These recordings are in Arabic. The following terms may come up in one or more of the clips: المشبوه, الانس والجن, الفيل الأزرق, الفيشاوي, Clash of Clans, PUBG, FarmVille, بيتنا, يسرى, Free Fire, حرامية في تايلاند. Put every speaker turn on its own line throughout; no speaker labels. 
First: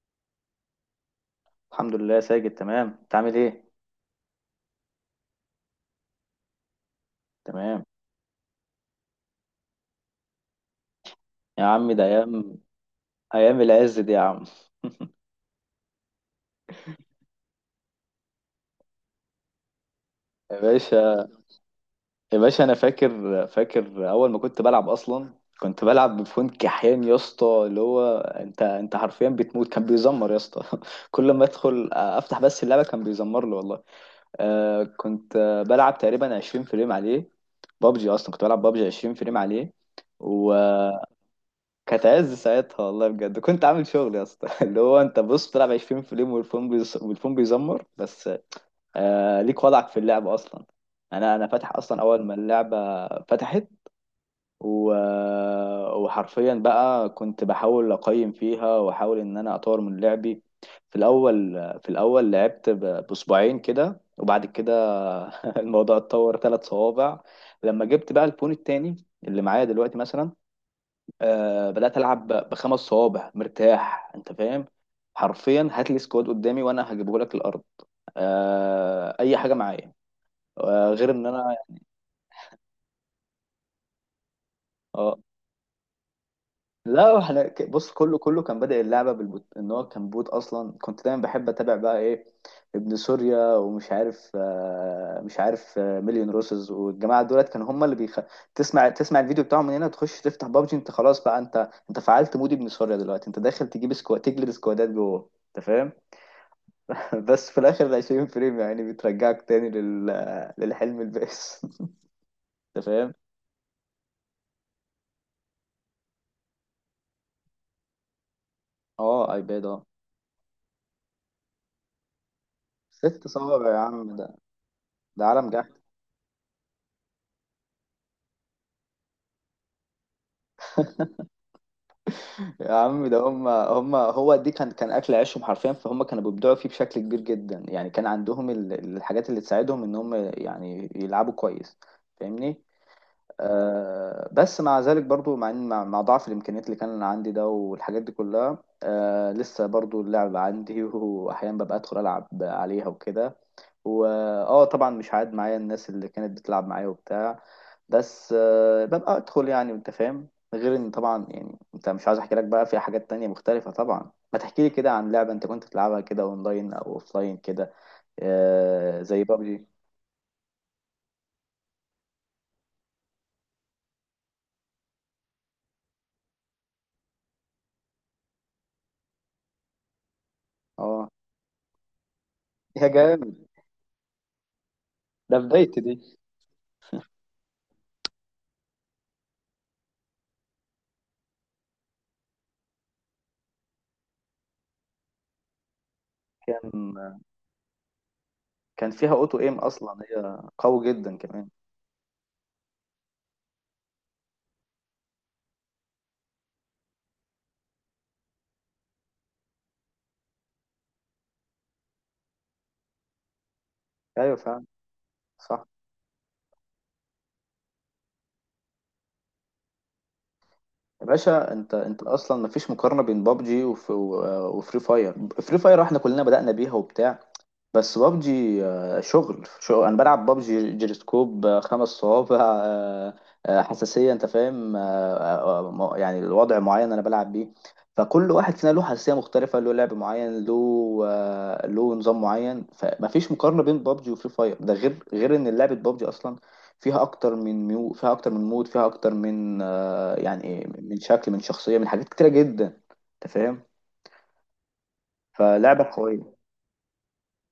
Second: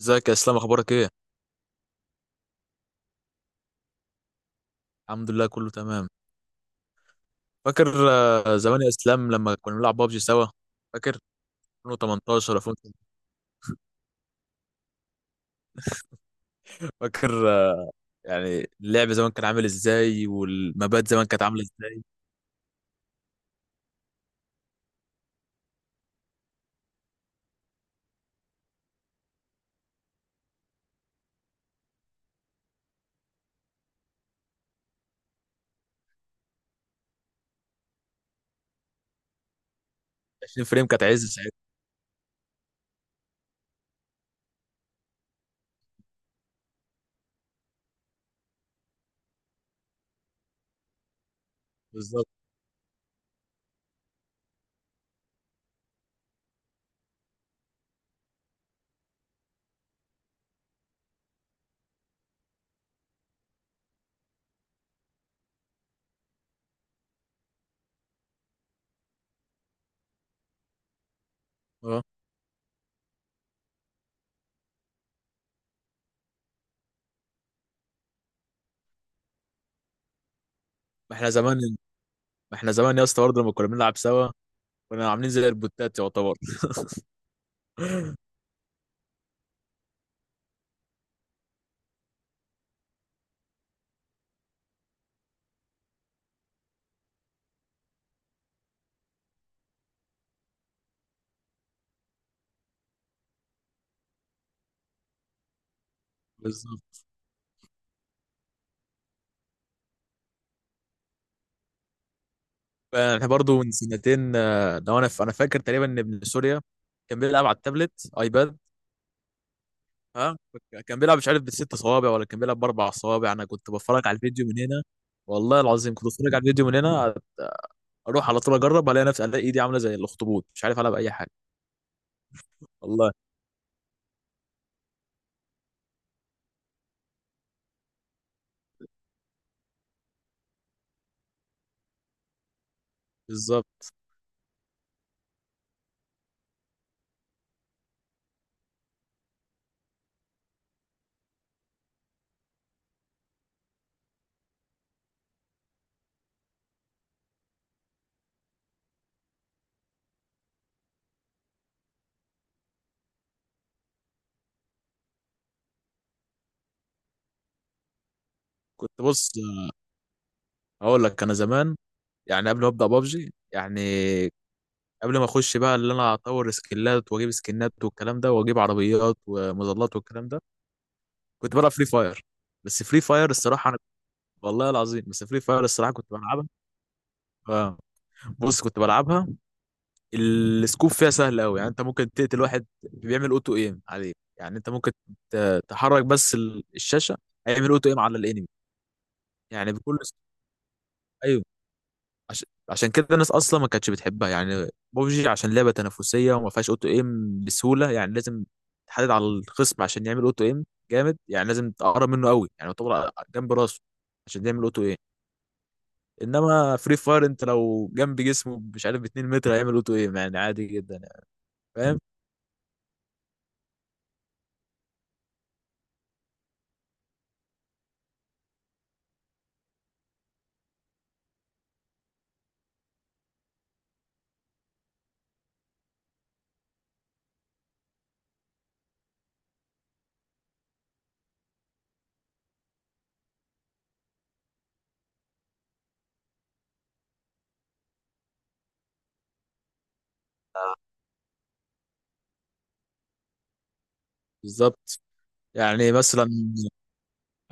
ازيك يا اسلام، اخبارك ايه؟
الحمد لله ساجد، تمام. انت عامل ايه؟
الحمد لله، كله تمام.
تمام.
فاكر زمان يا اسلام لما كنا بنلعب بابجي سوا؟ فاكر؟
يا عم ده
2018
ايام،
ولا 2000؟
ايام العز دي يا عم.
فاكر يعني اللعب زمان كان عامل ازاي
يا
والمبات زمان
باشا،
كانت عامله ازاي؟
يا باشا انا فاكر، اول ما كنت بلعب اصلا كنت بلعب بفون كحيان يا اسطى، اللي هو انت حرفيا بتموت كان بيزمر يا اسطى. كل ما ادخل افتح بس اللعبه كان بيزمر لي والله. آه كنت بلعب تقريبا 20 فريم عليه. بابجي اصلا كنت بلعب بابجي 20 فريم عليه.
20 فريم كانت عز ساعتها.
كانت عز ساعتها والله بجد، كنت عامل شغل يا اسطى. اللي هو انت بص بتلعب 20 فريم والفون والفون بيزمر بس. آه ليك وضعك في اللعب اصلا. انا فاتح اصلا اول
بالظبط.
ما اللعبه فتحت و... وحرفيا بقى كنت بحاول اقيم فيها واحاول ان انا اطور من لعبي. في الاول، في الاول لعبت ب... باسبوعين كده، وبعد كده الموضوع اتطور 3 صوابع. لما جبت بقى الفون التاني اللي معايا دلوقتي مثلا، آه بدات
اه،
العب بخمس صوابع مرتاح، انت فاهم؟ حرفيا هات لي سكواد قدامي وانا هجيبه لك الارض. آه اي حاجه معايا، آه غير
ما
ان
احنا
انا.
زمان ما احنا زمان يا اسطى برضه لما كنا بنلعب سوا، كنا
اه
عاملين زي البوتات يعتبر.
لا احنا بص، كله كان بادئ اللعبه بالبوت، ان هو كان بوت اصلا. كنت دايما بحب اتابع بقى ايه، ابن سوريا ومش عارف آه، مش عارف آه، مليون روسز والجماعه دولت، كانوا هم تسمع، تسمع الفيديو بتاعهم من هنا، تخش تفتح بابجي انت خلاص بقى، انت فعلت مود ابن سوريا. دلوقتي انت داخل تجيب سكواد تجلد سكوادات جوه، انت فاهم؟
بالظبط.
بس في الاخر ال 20 فريم يعني بترجعك تاني للحلم البائس. انت فاهم؟
احنا برضه من سنتين لو انا انا فاكر تقريبا ان ابن سوريا كان بيلعب على التابلت ايباد.
اه ايباد اه.
ها؟ كان بيلعب مش عارف بالست صوابع ولا كان بيلعب باربع
ست
صوابع، انا
صوابع
كنت
يا
بتفرج على
عم، ده
الفيديو من هنا.
ده عالم
والله
جحد.
العظيم كنت بتفرج على الفيديو من هنا، اروح على طول اجرب، الاقي نفسي الاقي ايدي عامله زي الاخطبوط، مش عارف العب اي حاجه.
يا عم
والله.
ده هم هو دي، كان اكل عيشهم حرفيا، فهم كانوا بيبدعوا فيه بشكل كبير جدا. يعني كان عندهم الحاجات اللي تساعدهم ان هم يعني يلعبوا كويس. فاهمني؟
بالظبط.
آه، بس مع ذلك برضو مع ضعف الامكانيات اللي كان عندي ده والحاجات دي كلها، آه لسه برضو اللعب عندي. واحيانا ببقى ادخل العب عليها وكده، واه طبعا مش عاد معايا الناس اللي كانت بتلعب معايا وبتاع. بس ببقى ادخل يعني، انت فاهم؟ غير ان طبعا، يعني انت مش عايز احكي لك بقى في حاجات تانية مختلفة. طبعا ما تحكي لي كده عن لعبة انت كنت بتلعبها كده اونلاين او اوفلاين كده.
كنت
آه زي
بص،
بابجي.
اقول لك انا زمان، يعني قبل ما ابدا بابجي، يعني قبل ما اخش بقى اللي انا اطور سكيلات واجيب سكنات والكلام ده واجيب عربيات ومظلات والكلام ده،
اه
كنت بلعب فري فاير. بس
يا
فري فاير
جامد.
الصراحه انا، والله العظيم، بس
ده
فري فاير
بدايتي دي.
الصراحه كنت بلعبها. آه. بص، كنت بلعبها، السكوب فيها سهل قوي، يعني انت ممكن تقتل واحد بيعمل اوتو ايم عليه، يعني انت ممكن تحرك بس الشاشه،
كان
هيعمل اوتو ايم على الانمي.
كان فيها اوتو ايم
يعني بكل
اصلا، هي قوي جدا
ايوه،
كمان.
عشان كده الناس اصلا ما كانتش بتحبها. يعني بوبجي عشان لعبه تنافسيه وما فيهاش اوتو ايم بسهوله، يعني لازم تحدد على الخصم عشان يعمل اوتو ايم. جامد، يعني لازم تقرب منه قوي، يعني يعتبر جنب راسه
ايوه
عشان يعمل
فعلا.
اوتو ايم.
صح.
انما فري فاير انت لو جنب جسمه مش عارف ب 2 متر هيعمل اوتو ايم، يعني عادي جدا
يا
يعني.
باشا، انت
فاهم.
انت اصلا مفيش مقارنه بين بابجي وفري فاير. فري فاير احنا كلنا بدأنا بيها وبتاع، بس بابجي، شغل. انا بلعب بابجي جيروسكوب، 5 صوابع، آه، حساسيه، انت فاهم؟ يعني الوضع معين انا بلعب بيه. فكل واحد فينا له حساسيه مختلفه، له لعب معين له له نظام معين. فمفيش مقارنه بين بابجي وفري فاير، ده غير ان لعبه بابجي اصلا فيها اكتر من ميو، فيها اكتر من مود، فيها اكتر من آه، يعني إيه، من شكل، من شخصيه، من حاجات كتيره جدا. انت فاهم؟
بالظبط.
فلعبه
يعني مثلا،
قويه.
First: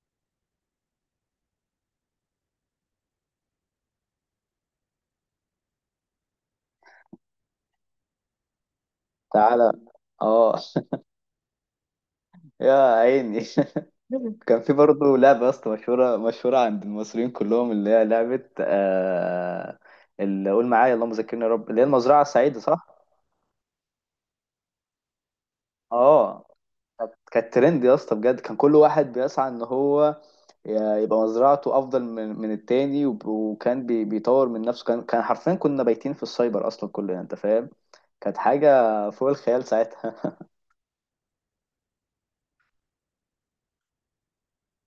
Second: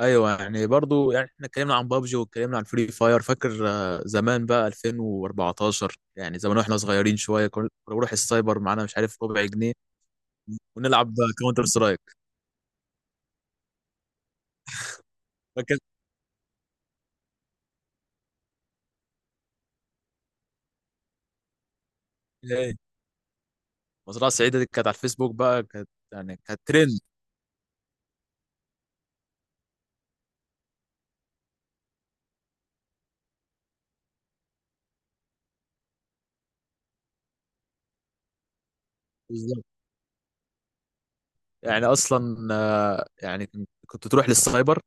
ايوه، يعني برضو يعني احنا اتكلمنا عن بابجي واتكلمنا عن فري فاير. فاكر زمان بقى 2014؟ يعني زمان واحنا صغيرين شويه كنا بنروح السايبر معانا مش عارف ربع
تعالى.
جنيه،
اه.
ونلعب كاونتر سترايك.
يا عيني. كان في برضه لعبة يا اسطى،
فاكر؟
مشهورة عند المصريين كلهم، اللي هي لعبة آه، اللي قول معايا اللهم ذكرني يا رب، اللي هي المزرعة السعيدة،
ايه؟
صح؟
مزرعه سعيده دي كانت على الفيسبوك بقى، كانت يعني
اه.
كانت ترند.
كانت ترند يا اسطى بجد. كان كل واحد بيسعى ان هو يبقى مزرعته افضل من التاني، بيطور من نفسه. كان حرفيا كنا بايتين في السايبر اصلا كلنا، انت فاهم؟ كانت حاجة فوق الخيال
بالظبط.
ساعتها.
يعني اصلا يعني كنت تروح للسايبر،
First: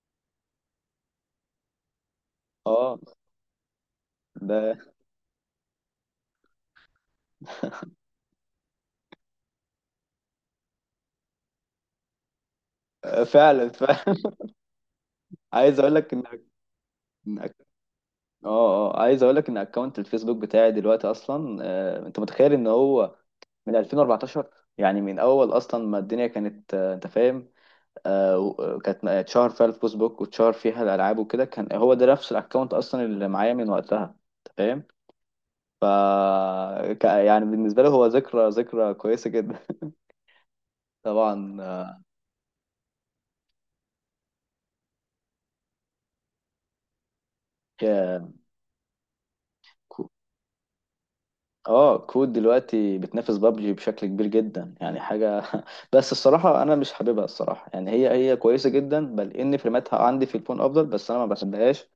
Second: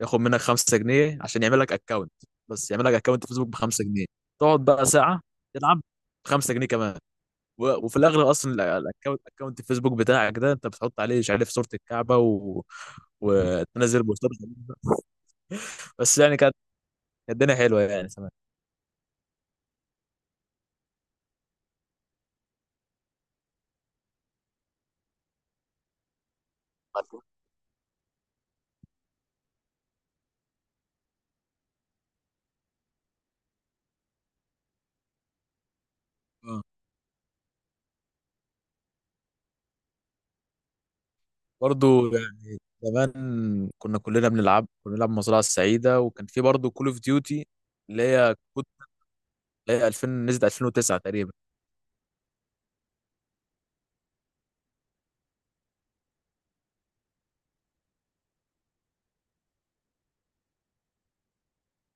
ياخد منك 5 جنيه عشان يعمل لك اكونت. بس يعمل لك
اه.
اكونت فيسبوك ب 5 جنيه،
ده
تقعد بقى ساعه تلعب ب 5 جنيه كمان، وفي الاغلب اصلا اكونت الفيسبوك بتاعك ده انت بتحط عليه مش عارف صوره الكعبه
فعلا،
وتنزل
فعلا.
بوستات غريبة.
عايز اقول لك
بس
ان
يعني كانت الدنيا حلوه يعني زمان.
اه. اه عايز اقول لك ان اكونت الفيسبوك بتاعي دلوقتي اصلا، انت متخيل ان هو من 2014، يعني من اول اصلا ما الدنيا كانت، انت فاهم؟ اتشهر فيها الفيسبوك واتشهر فيها الالعاب وكده، كان هو ده نفس الاكونت اصلا اللي معايا من وقتها، انت فاهم؟ ف
آه.
يعني بالنسبه لي هو ذكرى، ذكرى كويسه جدا. طبعا.
برضو يعني زمان كنا كلنا بنلعب كنا بنلعب مزرعه السعيده، وكان في برضو كول اوف ديوتي اللي
آه،
هي كود، اللي هي 2000 نزلت 2009 تقريبا.
اه كود دلوقتي بتنافس بابجي بشكل كبير جدا، يعني حاجه. بس الصراحه انا مش حاببها الصراحه، يعني هي كويسه جدا بل ان فريماتها عندي في الفون افضل، بس انا ما بحبهاش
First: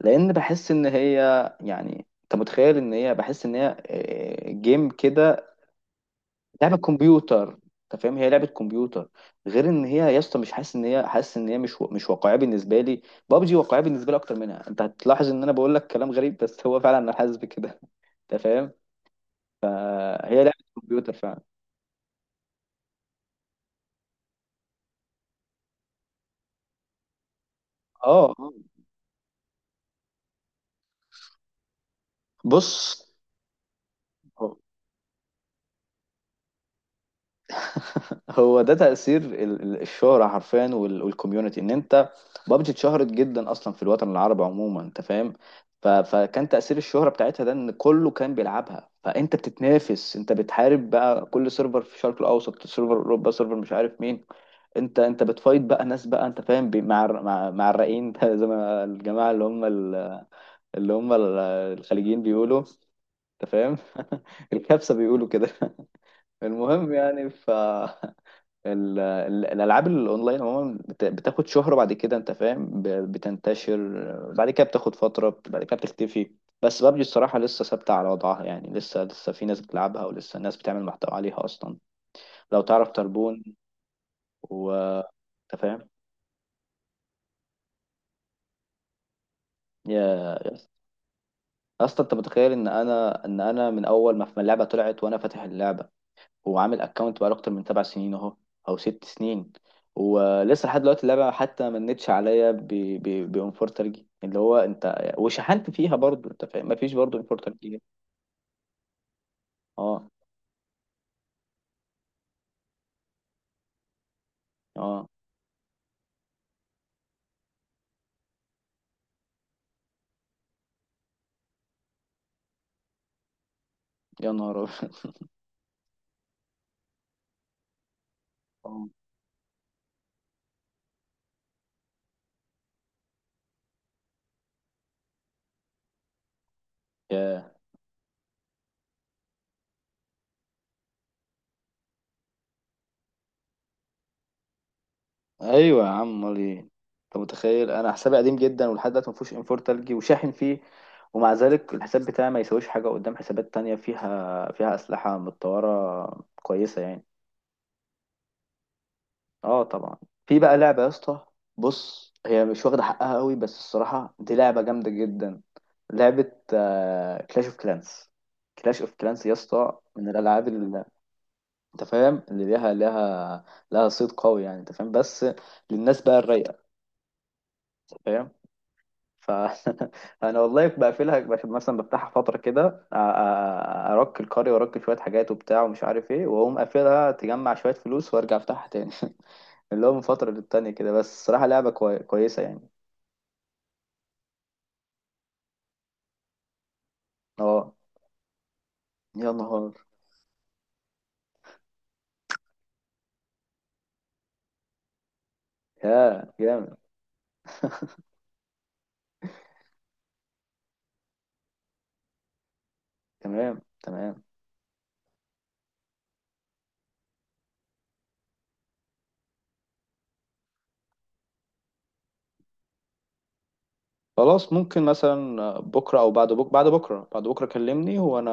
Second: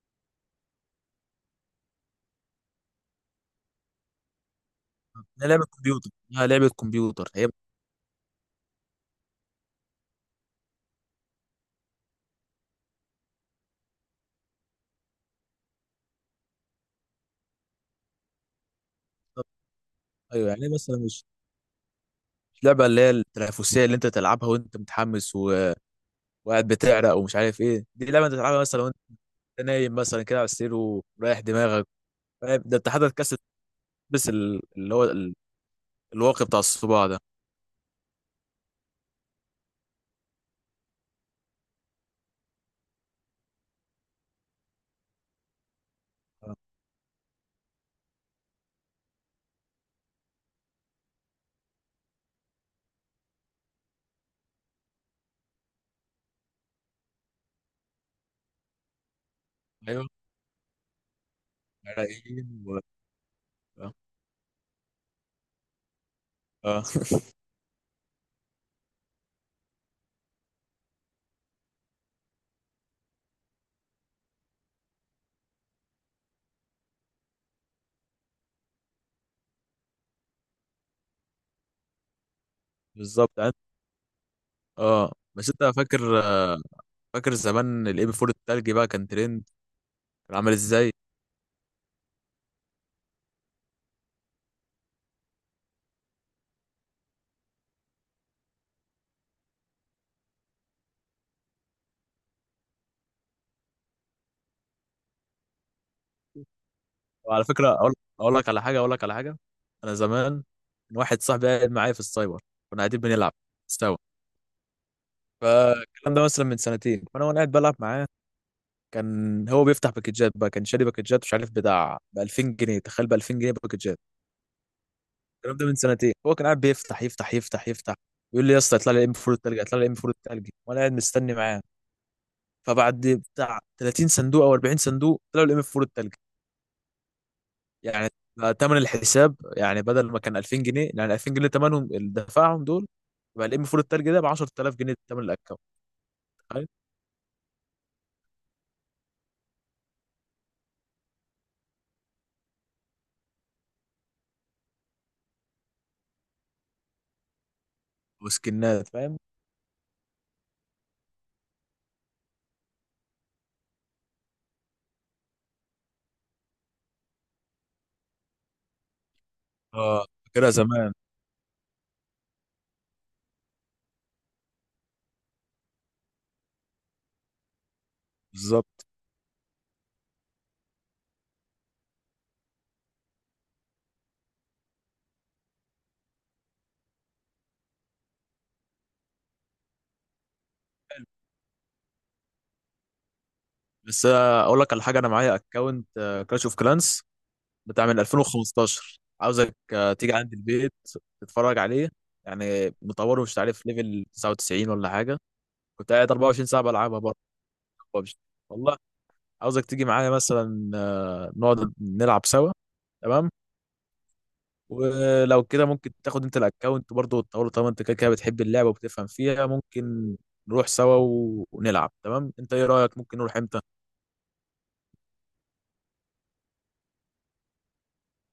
لان بحس ان هي، يعني انت متخيل ان هي، بحس ان هي جيم كده.
هي لعبه كمبيوتر هي لعبه
لعبه
كمبيوتر هي.
كمبيوتر. انت فاهم، هي لعبه كمبيوتر. غير ان هي يا اسطى، مش حاسس ان هي، حاسس ان هي مش واقعيه بالنسبه لي. بابجي واقعيه بالنسبه لي اكتر منها. انت هتلاحظ ان انا بقول لك كلام غريب بس هو فعلا انا حاسس بكده، انت فاهم؟
بالظبط.
هي
ايوه
لعبه
يعني مثلا،
كمبيوتر
مش
فعلا.
مش لعبه اللي هي التنافسيه اللي انت تلعبها وانت متحمس وقاعد بتعرق ومش عارف ايه، دي
اه
لعبه انت
آه.
تلعبها مثلا. انت نايم مثلا كده على السرير ورايح دماغك. فاهم؟ ده انت
بص
حضرتك كاس، تلبس
هو.
الواقي بتاع الصباع ده.
هو ده تأثير الشهرة حرفيا، والكوميونتي، ان انت، بابجي اتشهرت جدا اصلا في الوطن العربي عموما، انت فاهم؟ فكان
آه.
تأثير الشهرة بتاعتها ده، ان كله كان بيلعبها، فانت بتتنافس، انت بتحارب بقى كل سيرفر في الشرق الاوسط، سيرفر اوروبا، سيرفر مش عارف مين. انت بتفايت بقى ناس بقى، انت فاهم، مع الرقين. زي ما الجماعة اللي
ايوه،
اللي الخليجيين
عرقين
بيقولوا، انت فاهم؟
اه،
الكبسة بيقولوا كده.
آه.
المهم يعني ف. الالعاب الاونلاين عموما بتاخد شهرة بعد كده، انت فاهم؟ بتنتشر بعد كده، بتاخد فترة، بعد كده بتختفي. بس بابجي الصراحة لسه ثابتة على وضعها، يعني لسه، لسه في ناس بتلعبها، ولسه ناس بتعمل محتوى عليها اصلا لو تعرف
بالظبط
تربون، و
اه، بس
انت
انت
فاهم.
فاكر فاكر زمان الاي بي 4 التلجي بقى كان ترند؟ كان
يا
عامل ازاي؟
اصلا انت متخيل ان انا من اول ما اللعبة طلعت وانا فاتح اللعبة، هو عامل اكونت بقاله اكتر من 7 سنين اهو، او 6 سنين، ولسه لحد دلوقتي اللعبه حتى ما منتش عليا بانفور ترجي، اللي هو انت وشحنت فيها برضو، انت فاهم؟ مفيش برضو انفور
وعلى فكره،
ترجي.
اقول لك على حاجه، اقول لك على حاجه. انا
اه.
زمان كان واحد صاحبي قاعد معايا في السايبر، كنا قاعدين بنلعب سوا،
اه
فالكلام ده مثلا من سنتين، فانا وانا قاعد بلعب معاه كان هو بيفتح باكجات بقى، كان شاري باكجات مش عارف بتاع ب 2000 جنيه. تخيل، ب 2000 جنيه باكجات.
يا نهار أبيض.
الكلام ده من سنتين. هو كان قاعد بيفتح يفتح يفتح يفتح، يقول لي يا اسطى
اه.
يطلع لي ام فور التلج، يطلع لي ام فور التلج، وانا قاعد مستني معاه. فبعد بتاع 30 صندوق او 40 صندوق طلعوا الام فور التلج.
ياه.
يعني ثمن الحساب يعني بدل ما كان 2000 جنيه، يعني 2000 جنيه ثمنهم اللي دفعهم دول، يبقى الام فور التلج ده ب 10000 جنيه ثمن الاكونت.
ايوه يا عم، امال ايه؟
تخيل.
انت متخيل انا حسابي قديم جدا ولحد دلوقتي ما فيهوش انفور ترجي وشاحن فيه، ومع ذلك الحساب بتاعي ما يساويش حاجه قدام حسابات تانية فيها، فيها اسلحه متطوره كويسه يعني.
وسكنات فاهم.
اه طبعا. في بقى لعبة يا اسطى، بص هي مش واخدة حقها قوي بس الصراحة دي لعبة جامدة جدا. لعبة كلاش اوف كلانس. كلاش اوف كلانس يا اسطى
اه،
من الالعاب
فاكرها
اللي،
زمان.
انت فاهم، اللي ليها لها صيت قوي يعني، انت فاهم؟ بس للناس بقى الرايقة، انت فاهم.
بالظبط.
ف انا والله بقفلها، مثلا بفتحها فترة كده أ- أ- ارك القرية وارك شوية حاجات وبتاع ومش عارف ايه، واقوم قافلها تجمع شوية فلوس وارجع افتحها تاني. اللي هو من فترة للتانية كده، بس الصراحة لعبة كويسة يعني.
بس اقول لك على حاجه، انا معايا اكونت كلاش اوف كلانس
اه
بتاع من 2015،
يا
عاوزك
نهار.
تيجي عند البيت تتفرج عليه. يعني مطوره مش عارف ليفل 99 ولا حاجه، كنت قاعد
يا
24 ساعه
جامد.
بلعبها برضه ببجي والله. عاوزك تيجي معايا مثلا نقعد نلعب سوا. تمام.
تمام، تمام.
ولو كده ممكن تاخد انت الاكونت برضه وتطوره، طالما انت كده كده بتحب اللعبه وبتفهم فيها ممكن نروح سوا ونلعب. تمام. انت ايه رايك، ممكن نروح امتى؟
خلاص ممكن مثلا بكرة أو بعد بكرة، بعد بكرة كلمني وأنا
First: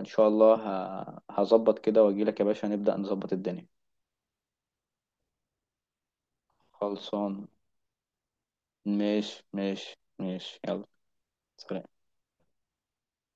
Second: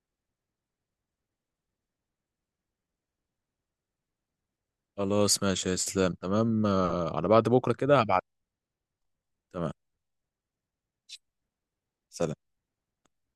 إن شاء الله هظبط كده وأجيلك يا باشا، نبدأ نظبط الدنيا.
خلاص ماشي يا اسلام، تمام على
خلصان.
بعد بكره كده هبعت.
ماشي،
تمام.
ماشي ماشي يلا. سلام.
سلام.